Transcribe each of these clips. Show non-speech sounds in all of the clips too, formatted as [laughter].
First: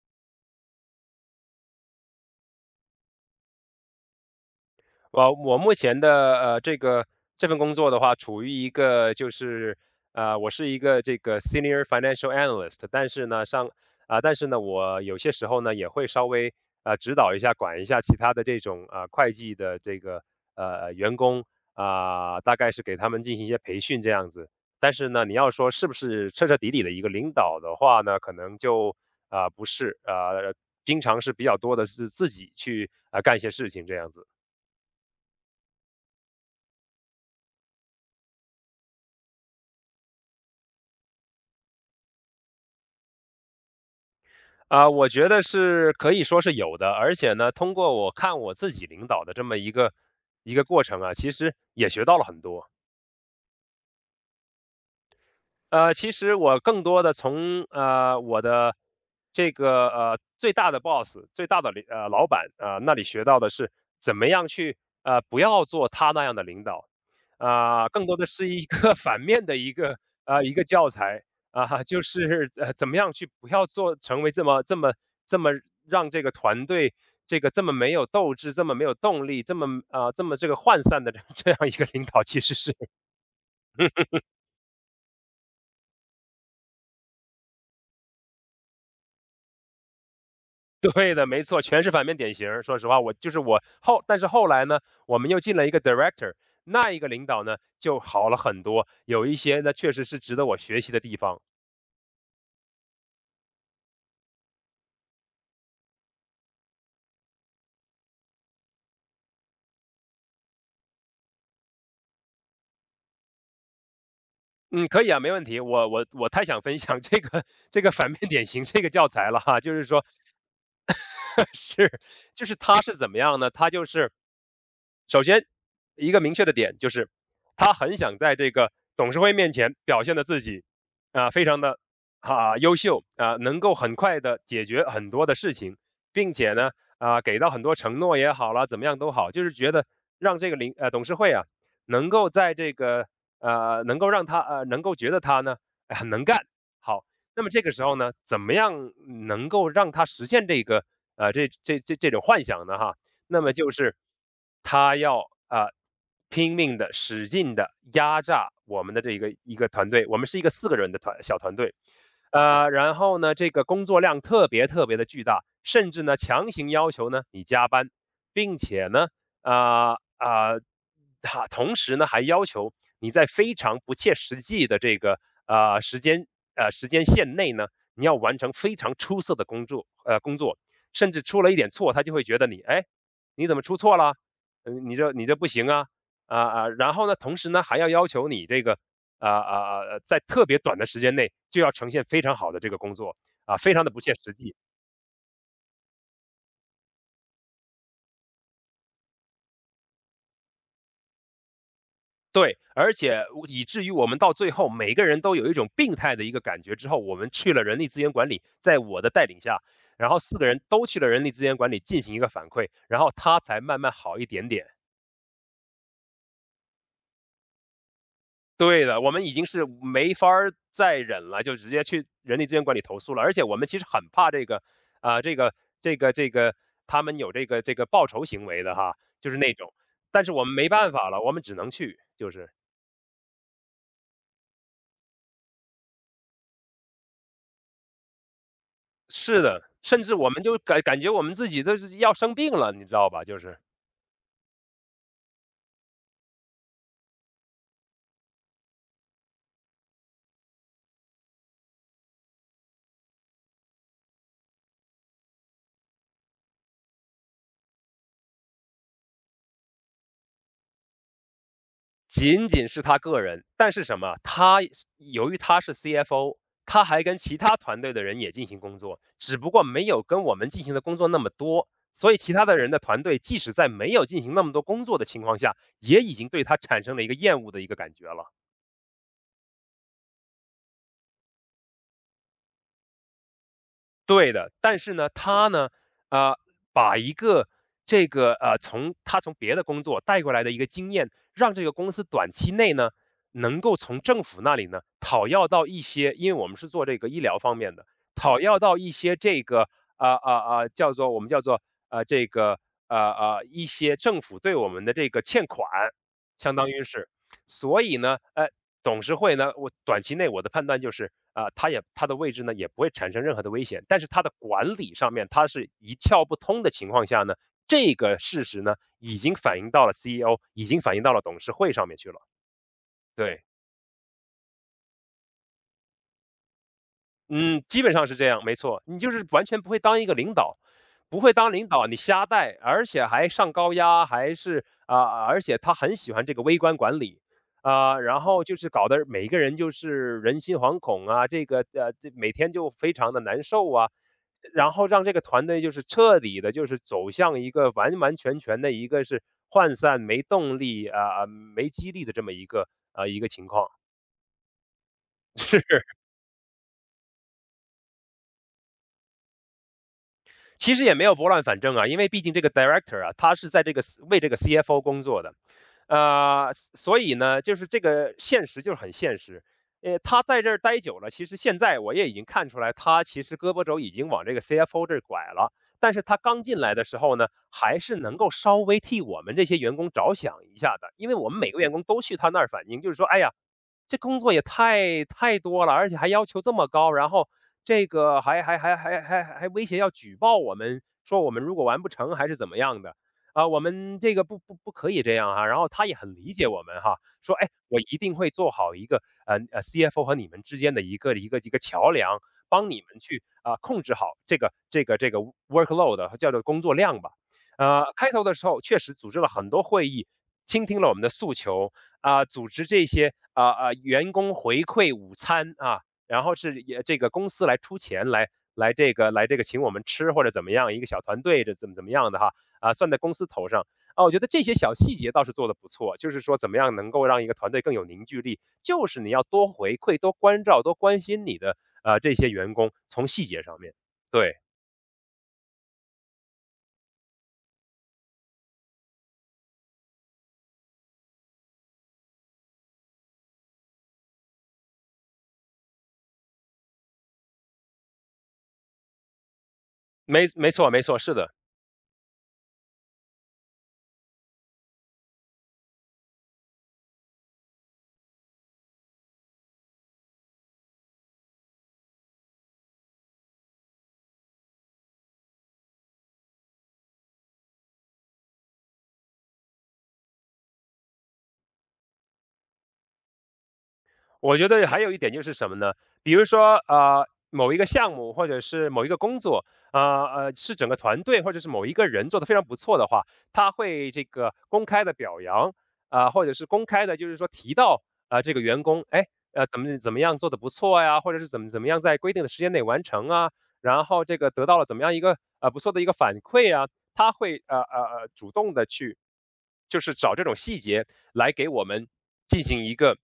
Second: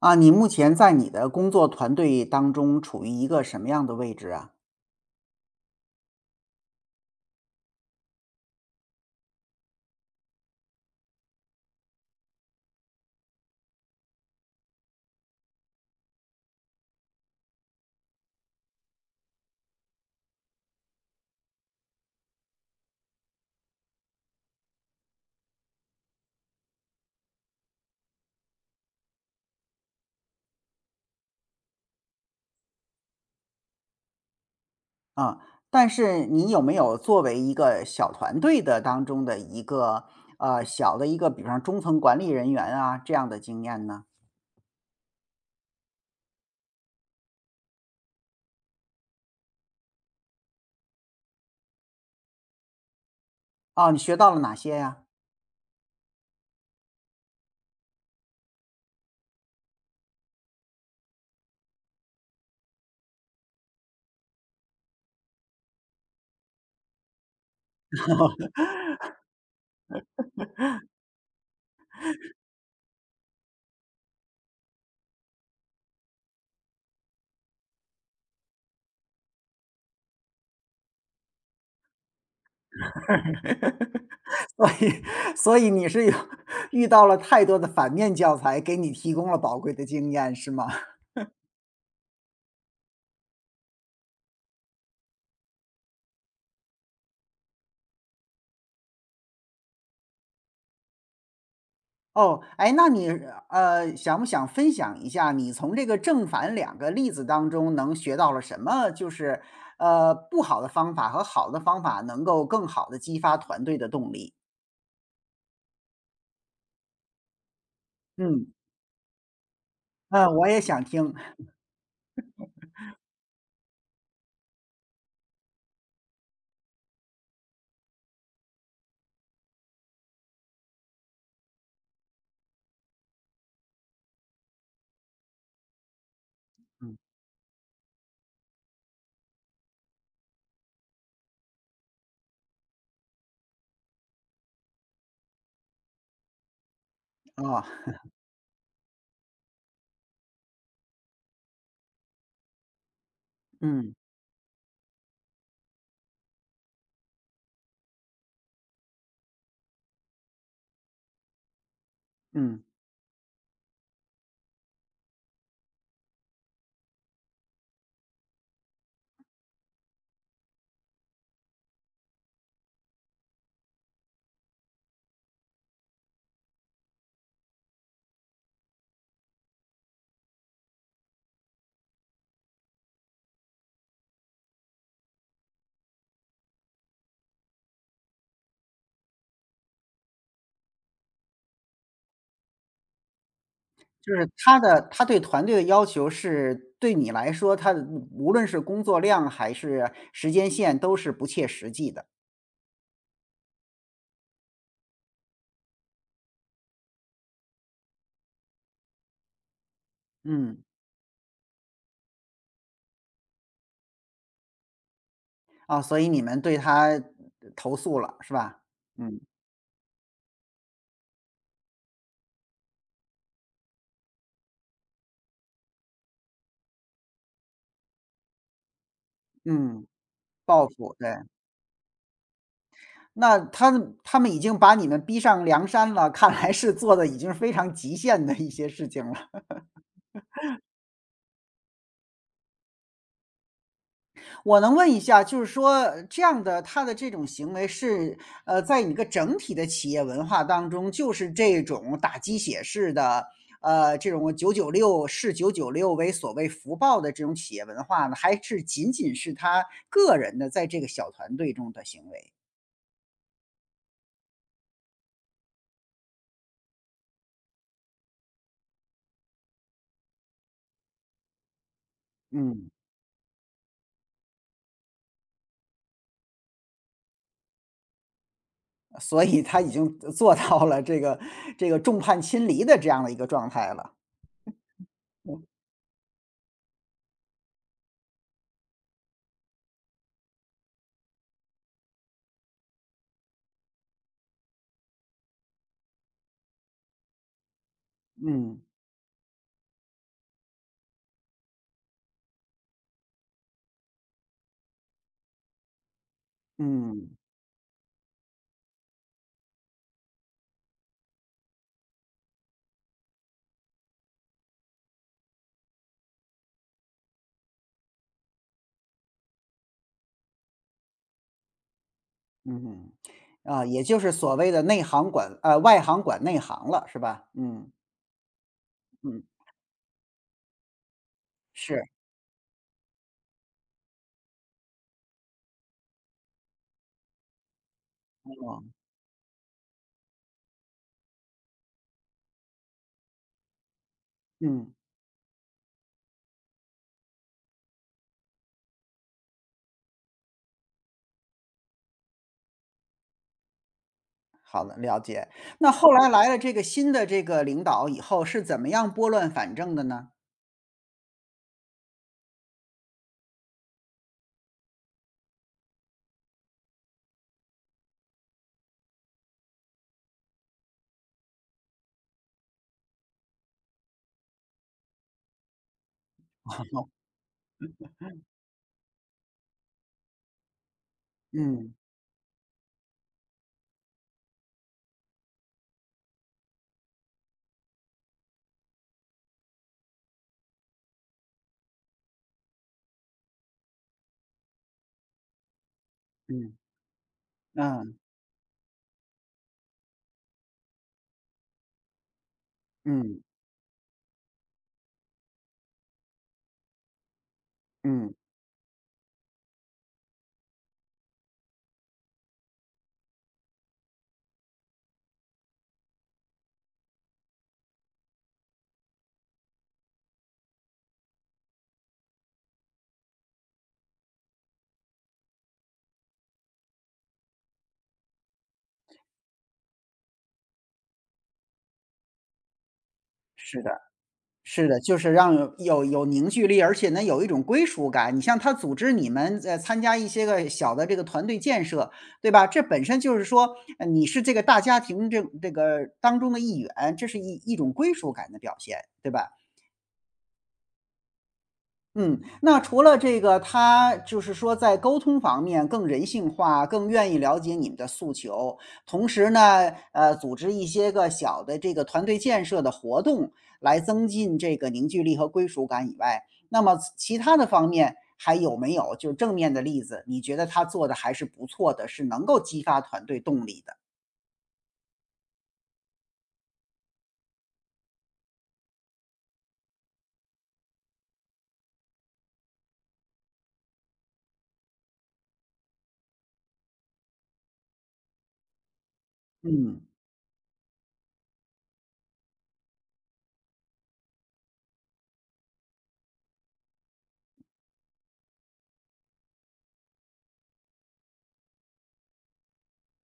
啊，你目前在你的工作团队当中处于一个什么样的位置啊？我目前的这个这份工作的话，处于一个就是我是一个这个 senior financial analyst,但是呢我有些时候呢也会稍微指导一下管一下其他的这种会计的这个员工，啊、大概是给他们进行一些培训这样子。但是呢，你要说是不是彻彻底底的一个领导的话呢，可能不是啊，经常是比较多的是自己去干一些事情这样子。啊，但是你有没有作为一个小团队的当中的一个小的一个，比方中层管理人员啊这样的经验呢？啊，我觉得是可以说是有的，而且呢，通过我看我自己领导的这么一个过程啊，其实也学到了很多。啊，你学到了哪些呀？呃，其实我更多的从我的这个最大的 boss、最大的领呃老板那里学到的是怎么样去不要做他那样的领导，啊、更多的是一个 [laughs] 反面的一个教材，啊、就是怎么样去不要做成为这么让这个团队这么没有斗志、这么没有动力、这么这个涣散的 [laughs] 这样一个领导，其实是 [laughs] 所以，所以你是有 [laughs] 遇到了太多的反面教材，给你提供了宝贵的经验，是吗？[laughs] 对的，没错，全是反面典型儿说实话，我就是我后但是后来呢，我们又进了一个 director,那一个领导呢就好了很多，有一些呢确实是值得我学习的地方。哦，哎，那你想不想分享一下你从这个正反两个例子当中能学到了什么？就是不好的方法和好的方法能够更好的激发团队的动力。嗯，可以啊，没问题。我太想分享这个这个反面典嗯，型这个教材了哈，就是说 我也想听。[laughs] 是就是他是怎么样呢？他就是首先，一个明确的点就是，他很想在这个董事会面前表现的自己，非常的，优秀啊，能够很快的解决很多的事情，并且呢嗯，给到很多承诺也好啦，怎么样都好，就是觉得让这个董事会啊能够在这个能够让能够觉得他呢哎很能干。好，那么这哦，个时候呢，怎么样能够让他实现这个这种幻想呢？哈，那么就嗯是他要啊、呃拼命的、使劲的压榨我们的这一个团队，我们是一个四个人的小团队，嗯，呃，然后呢，这个工作量特别特别的巨大，甚至呢强行要求呢你加班，并且呢，啊、啊，同时呢还要求你在非常不切实际的这个呃时间时间线内呢，你要完成非常出色的工作，甚至出了一点错，他就会觉得你哎你怎么出错了？嗯，你这不行啊，然后呢，同时呢要求你这个，在特别短的时间内就要呈现非常好的这个工作，啊，非常的不切就是实际。他对团队的要求是对你来说，他的无论是工作量还是时间线都是不切实际的。对，而且以至于我们到最后每个人都有一种病态的一个感觉，之后我们去了人力资源管理，在我的带领下，然后四个嗯，人都去了人力资源管理进行一个反馈，然后他才慢慢好一点点。啊，所以你们对他投诉了是吧？对的，我嗯们已经是没法儿再忍了，就直接去人力资源管理投诉了。而且我们其实很怕这个，啊、这个这个他们有这个报仇行为的哈，就是那种。嗯。但是我们报没办复，对。法了，我们只能去，就是那他们已经把你们逼上梁山了，看来是做的已经非常极限的一些事情了。是的，甚至我们就感觉我们自己都是要生病了，你知道吧？就是我能问一下，就是说这样的他的这种行为是，在一个整体的企业文化当中，就是这种打鸡血式的，这种九九六为所谓福报的这种企业文化呢，还是仅仅是他个人的在这个小团队中的行为？仅仅是他个人，但是什么，他由于他是 CFO,他还跟其他团队的人也进行工作，只不过没有跟我们进行的工作那么多，所以其他的嗯。人的团队即使在没有进行那么多工作的情况下，也已经对他产生了一个厌恶的一个感觉了。所以他已经做 [laughs] 到了这个众叛亲离的这样的一个状态了。对的，但是呢，他呢，啊，把一个从他从别的工作带过来的一个经验，让这个公司短期内呢，能够从政府那里呢讨要到一些，因为我们是做这个医疗方面的，讨要嗯，到一些这个叫做我们叫做呃这个一些政府对我们的这个欠款，相当于是，嗯，所以呢，呃董事会呢，我短期内我的判断就是，啊，它也它的位置呢，也不会产生任何的危险，但是它的管理上面，它是一窍不通的情况下呢，这个事实呢，已经反映到了 CEO,已经反映到了董事会上面去了，嗯，对。啊，也就是所谓的内行管呃，外行管内行了，是吧？嗯，嗯，基本上是这样，没错，你就嗯，是完全不会当一个领导，不会当领是，导，你瞎带，而且还上高压，还是啊、而且他很喜欢这个微观管理，啊、然后就哦，是搞得每一个人就是人心惶恐啊，这每天就非常的难受啊，嗯，然后让这个团队就是彻底的，就是走向一个完完全全的一个是涣散、没动力啊、没激励的这么一个情况，好的，了解。那 [laughs] 后来来了这个新的这个领导以后，是怎么样拨乱反正的呢？其实也没有拨乱反正啊，因为毕竟这个 director 啊，他是在这个为这个 CFO 工作的，呃，所以呢，就是这个现实就是很现实。呃，他在这儿待久了，其实现在我也已经看出来，他其实胳膊肘已经往这个 CFO 这儿拐了。但是他刚进来的时候呢，还是能够稍微替我们这些员工着想一下的，因为我们每个员嗯，工都去他那儿反映，就是说，哎呀，这工作也太多了，而且还要求这么高，然后这个还威胁要举报我们，说我们如果完不成还是怎么样的。啊，我们这个不可以这样哈，然后他也很理解嗯，我们哈，说哎，我嗯，一定会做好一个CFO 和你们之间的一个桥梁，帮你们嗯，去控制好这个 workload 叫做工作量吧。呃，开嗯，头的时候确实组织了很多会议，倾听了我们的诉求，组织这些员工回馈午餐啊，然后是也这个公司来出钱来来这个请我们吃或者怎么样，一个小团队这怎么怎么样的哈啊、算在公司头上啊，我觉得这些小细节倒是做的不错，就是说怎么样能够让一个团队更有凝聚力，就是你要多回馈、多关照、多关心你的这些员工，从细节上是面，的。对，是的，就是让有凝聚力，而且呢有一种归属感。你像他组织你们参加一些个小的这个团队建设，对吧？这本身就是说你是这个大家庭这个当中的一员，这是一种归属感的表现，对吧？没错，是的。嗯，那除了这个，他就是说在沟通方面更人性化，更愿意了解你们的诉求，同时呢，组织一些个小的这个团队建设的活动，来增进这个凝聚力和归属感以外，那么其他的方面还有没有就正面的例子？你觉得他做的还是不错的，是能够激发团队动力的？我觉得还有一点就是什么呢？比如说，某一个项目或者是某一个工作，呃是整个团队或者是某一个人做的非常不错的话，他会这个公开的表扬，啊、或者是公开的，就是说提到啊、这个员工，哎，怎么嗯，怎么样做的不错呀，或者是怎么怎么样在规定的时间内完成啊，然后这个得到了怎么样一个不错的一个反馈啊，他会主动的去，就是找这种细节来给我们进行一个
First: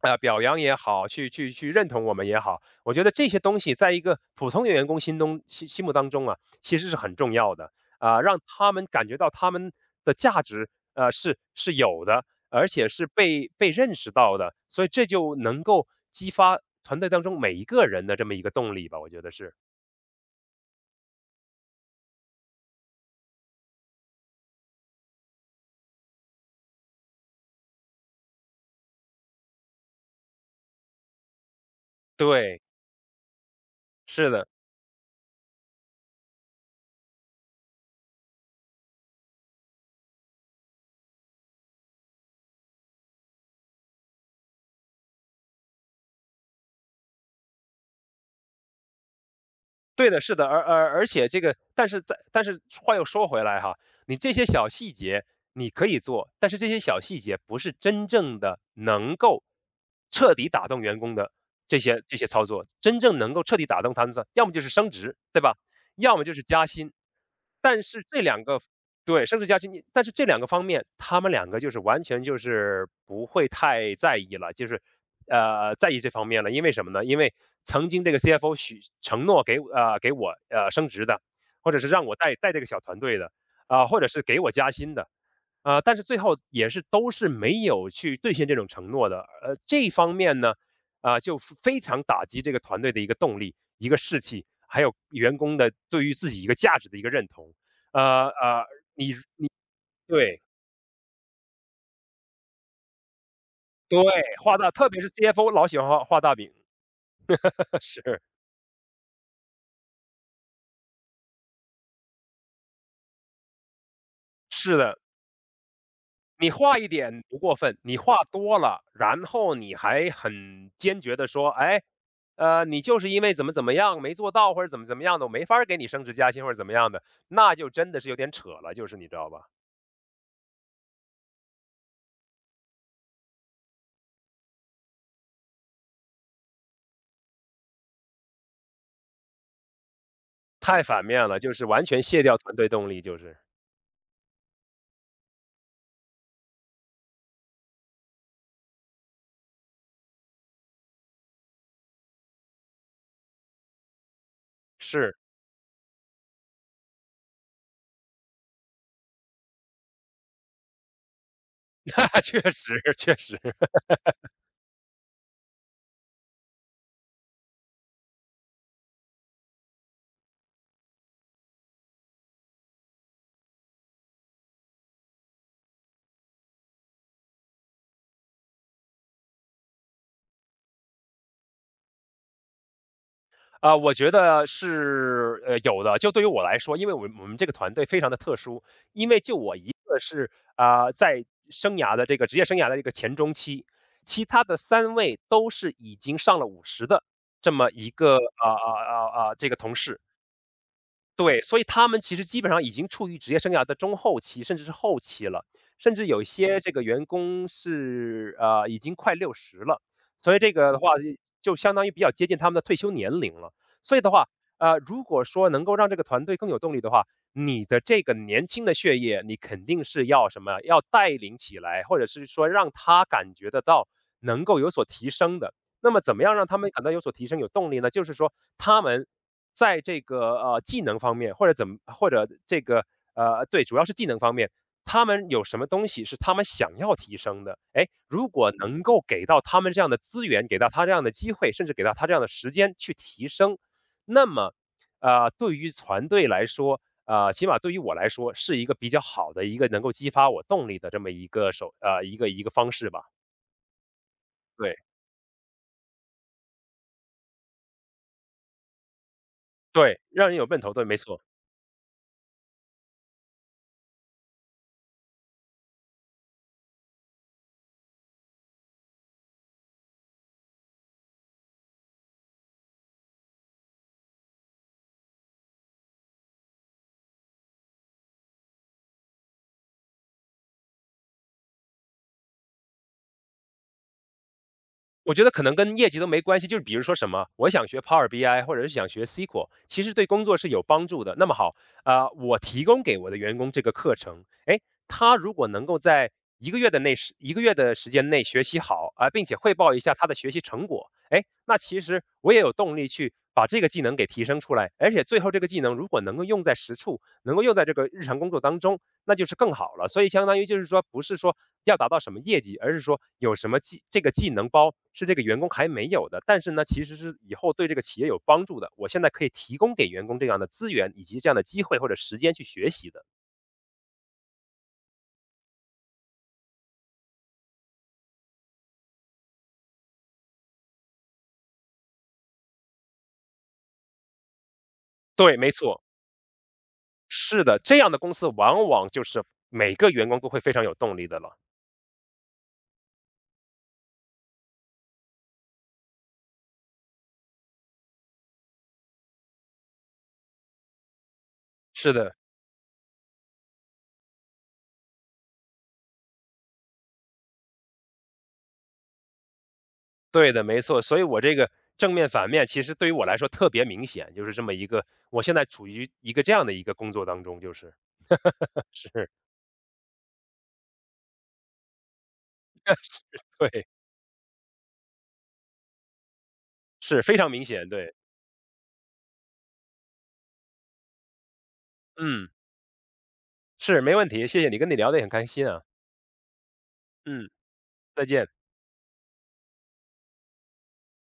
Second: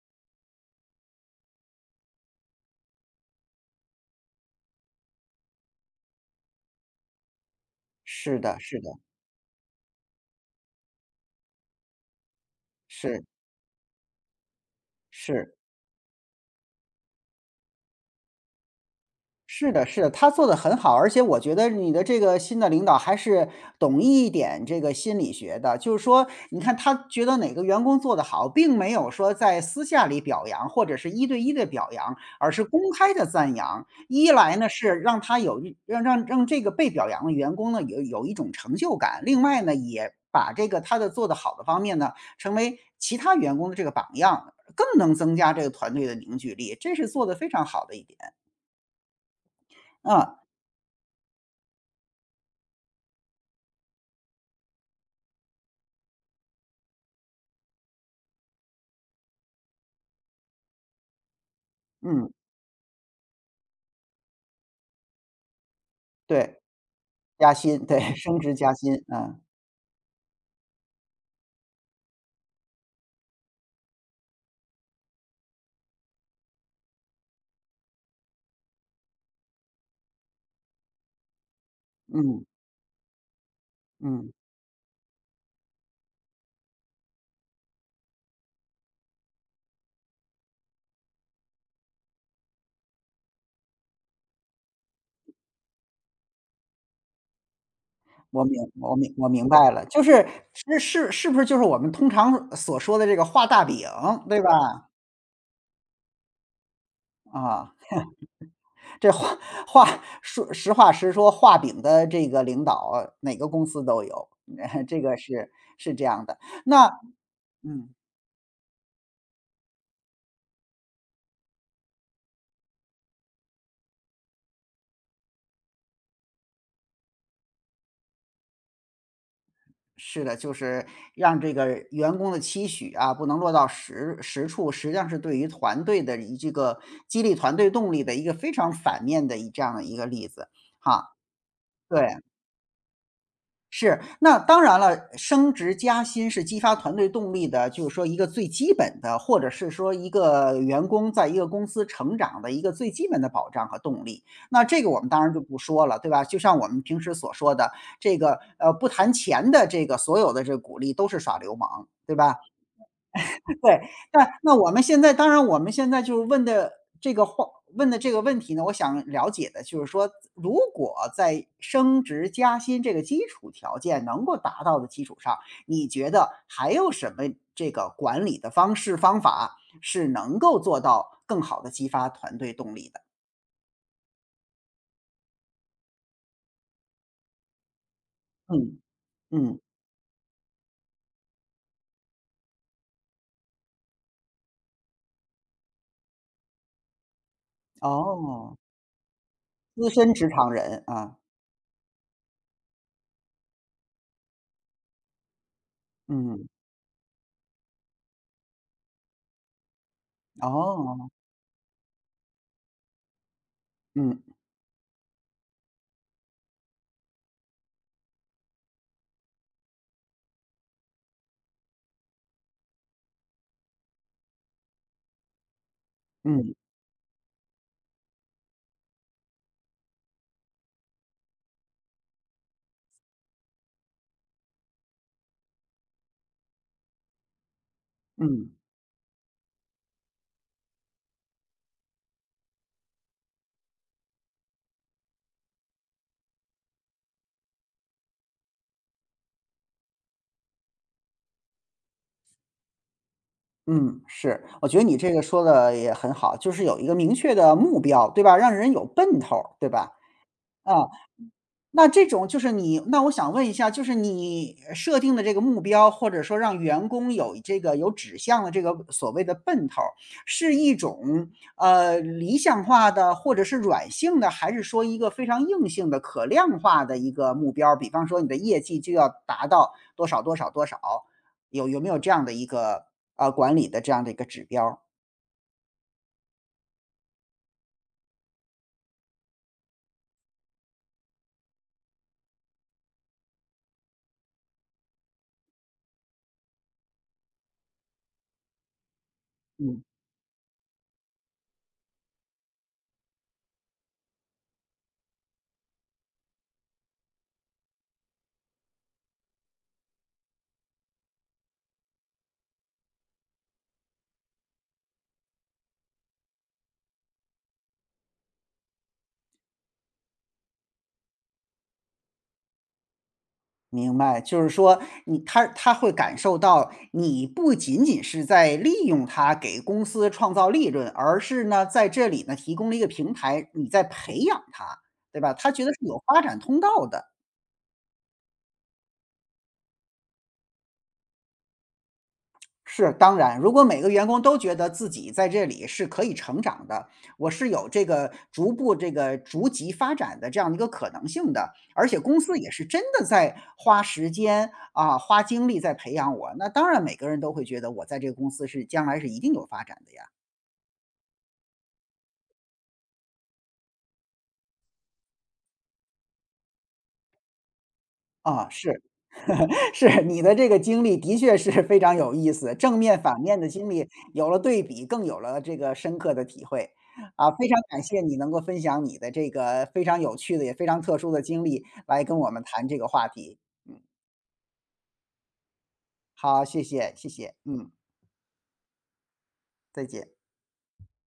表扬也好，去认同我们也好，我觉得这些东西在一个普通的员工心目当中啊，其实是很重要的啊、是让的，他是们的，感觉到他们的价值是有的，而且是是被认识到的，所以这就是。能够激发团队当中每一个人的这么一个动力吧，我觉得是是的，是的，他做的很好，而且我觉得你的这个新的领导还是懂一点这个心理学的，就是说，你看他觉得哪个员工做得好，并没有说在私下里表扬或者是一对一的表扬，而对，是公开的赞扬。是一的。来呢是让他有一让让让这个被表扬的员工呢有一种成就感，另外呢也把这个他的做得好的方面呢，成为其他员工的这个榜样，更能增加这个团队的凝聚力，这是做得非常好的一点，对的，嗯，是的，而且这个，但是话又说回来哈，你这些小细节你可以做，但是这些小细节不是真正的能够彻底打动员工的这些嗯。操作，真正能够彻底打动他们的，要么就是升职，对吧？要么就是对，加薪。加但薪，对，是这升两职个加薪，对，嗯，升职加薪，但是这两个方面，他们两个就是完全就是不会太在意了，就是在意这方面了。因为什么呢？因为曾经这个 CFO 许承诺给我升职的，或者是让我带嗯，带这个小团队的，啊、或者是嗯，给我加薪的，啊、但是最后也是都是没有去兑现这种承诺的。这一方面呢，啊、就非常打击这个团队的一个动力、一个士气，还有员工的对于自己一个价值的一个认同。呃呃，你我明白了，就是对是不是就是我们通常所说的这个画大饼，对对吧？特别是 CFO 老喜欢画大饼，啊，[laughs] 是这画画说实话实说，画饼的这个领导哪个公司都有，是 [laughs] 的，这个是是这样的。你画一那点不过分，嗯。你画多了，然后你还很坚决的说，哎，你就是因为怎么怎么样没做到，或者怎么怎么样的，我没法儿给你升职加薪或者怎么样的，那就真的是有点扯了，就是你知道吧？是的，就是让这个员工的期许啊，不能落到实实处，实际上是对于团队的这个激励团队动力的一个非常反面的这样的一个例子，太反哈，面了，就是完全对。卸掉团队动力，就是是，那当然了，升职加薪是激发团队动力的，就是说一个最基本的，或者是说一个员工在一个公司成长的一个最基本的保障和动力。那这个我们是，当然就不说了，对吧？就像我们平时所说的，这个不谈钱的这个所有的这个鼓励都是耍流 [laughs] 氓，对那吧？确实确实。对，那我们现在就是这个话问的这个问题呢，我想了解的就是说，如果在升职加薪这个基础条件能够达到的基础上，你觉得还有什么这个管理的方式方法是能够做到更好的激发团队动力的？啊，我觉得是，有的。就对于我来说，因为我们这个团队非常的特殊，嗯，因为就我嗯，一个是啊、在生涯的这个职业生涯的这个前中期，其他的三位都是已经上了50的这么一个哦，这个同资事，深职场人啊，对，所以他们其实基本上已经处于职业生涯的中后期，甚至是后期了，甚至有一嗯，些这个员工是，已经快60了，所以这个的话哦，就相当于比较接近他们的退休年龄了。所以的嗯，话，如果说能够让这个团队更有动力的话，你的这个年轻的血液，你肯定是要什么，要带领起来，或者是说让他感觉得到能够有所提升的。那么怎么样让嗯，他们感到有所提升、有动力呢？就是说他们在这个技能方面，或者这个呃对，主要是技能方面，他们有什么东西是他们想要提升的？哎，如嗯。果能够给到他们这样的资源，给到他这样的机会，甚至给到他这样的时间去提升，那么对于团队来说。起码对于我来说，是一个比较好的一个能够激发我动力的这么一个一个方式吧。嗯，是，我对觉得你这个说的也很好，就是有一个明确的目标，对吧？让人有奔头儿，对吧？对，让人有奔头，啊。对，没错。那这种就是你我想问一下，就是你设定的这个目标，或者说让员工有这个有指向的这个所谓的奔头儿是一种，理想化的或者是软性的，还是说一个非常硬性的可量化的一个目标儿比方说你的业绩就要达到多少多少多少，有没有这样的一个，管理的这样的一个指标我觉得可能跟业绩都没关系，就是比如说什么，我想学 Power BI 或者是想学 SQL,其实对工作是有帮助的。那么好，啊，我提供给我的员工这个课程，哎，他如果能够在一个月的时间内学习好啊，并且汇报一嗯。下他的学习成果，哎，那其实我也有动力去把这个技能给提升出来，而且最后这个技能如果能够用在实处，能够用在这个日常工作当中，那就是更好了。所以相当于就是说，不是说要达到什么业绩，而是说有什么技能包是这个员工还没有的，但是呢，其实是以后对这个企业有帮助的。我现在可以提供给员工这样的资源以及这样的机会或者时间去学习的。明白，就是说你他会感受到你不仅仅是在利用他给公司创造利润，而是呢在这里呢提供了一个平台，你在培养他，对吧？对，没他觉得是错，有发展通道的。是的，这样的公司往往就是每个员工都会非常有动力的了。是，当然，如果每个员工都觉得自己在这里是可以成长的，我是有这个逐步这个逐级发展的这样的一个可能性的，而是且的，公司也是真的在花时间啊、花精力在培养我，那当然每个人都会觉得我在这个公司是将来是一定有发展的呀。对的，没错。所以我这个正面反面，其实对于我来说特别明显，就是这么一个，我现在处于一个这样的一个工作当中，就是 啊，[laughs] 是，是 [laughs] 是，你的这个经历的确是 [laughs] 非常有意思，正面反面的对。经历有了对比，更有了这个深刻的体会。是，非啊，常明非常显，感对，谢你能够分享你的这个非常有趣的，也非常特殊的经历来跟嗯，我们谈这个话题。是，没问题，谢谢你，跟你聊得也很开心啊，好，谢谢，谢嗯，谢，嗯，再见。再见。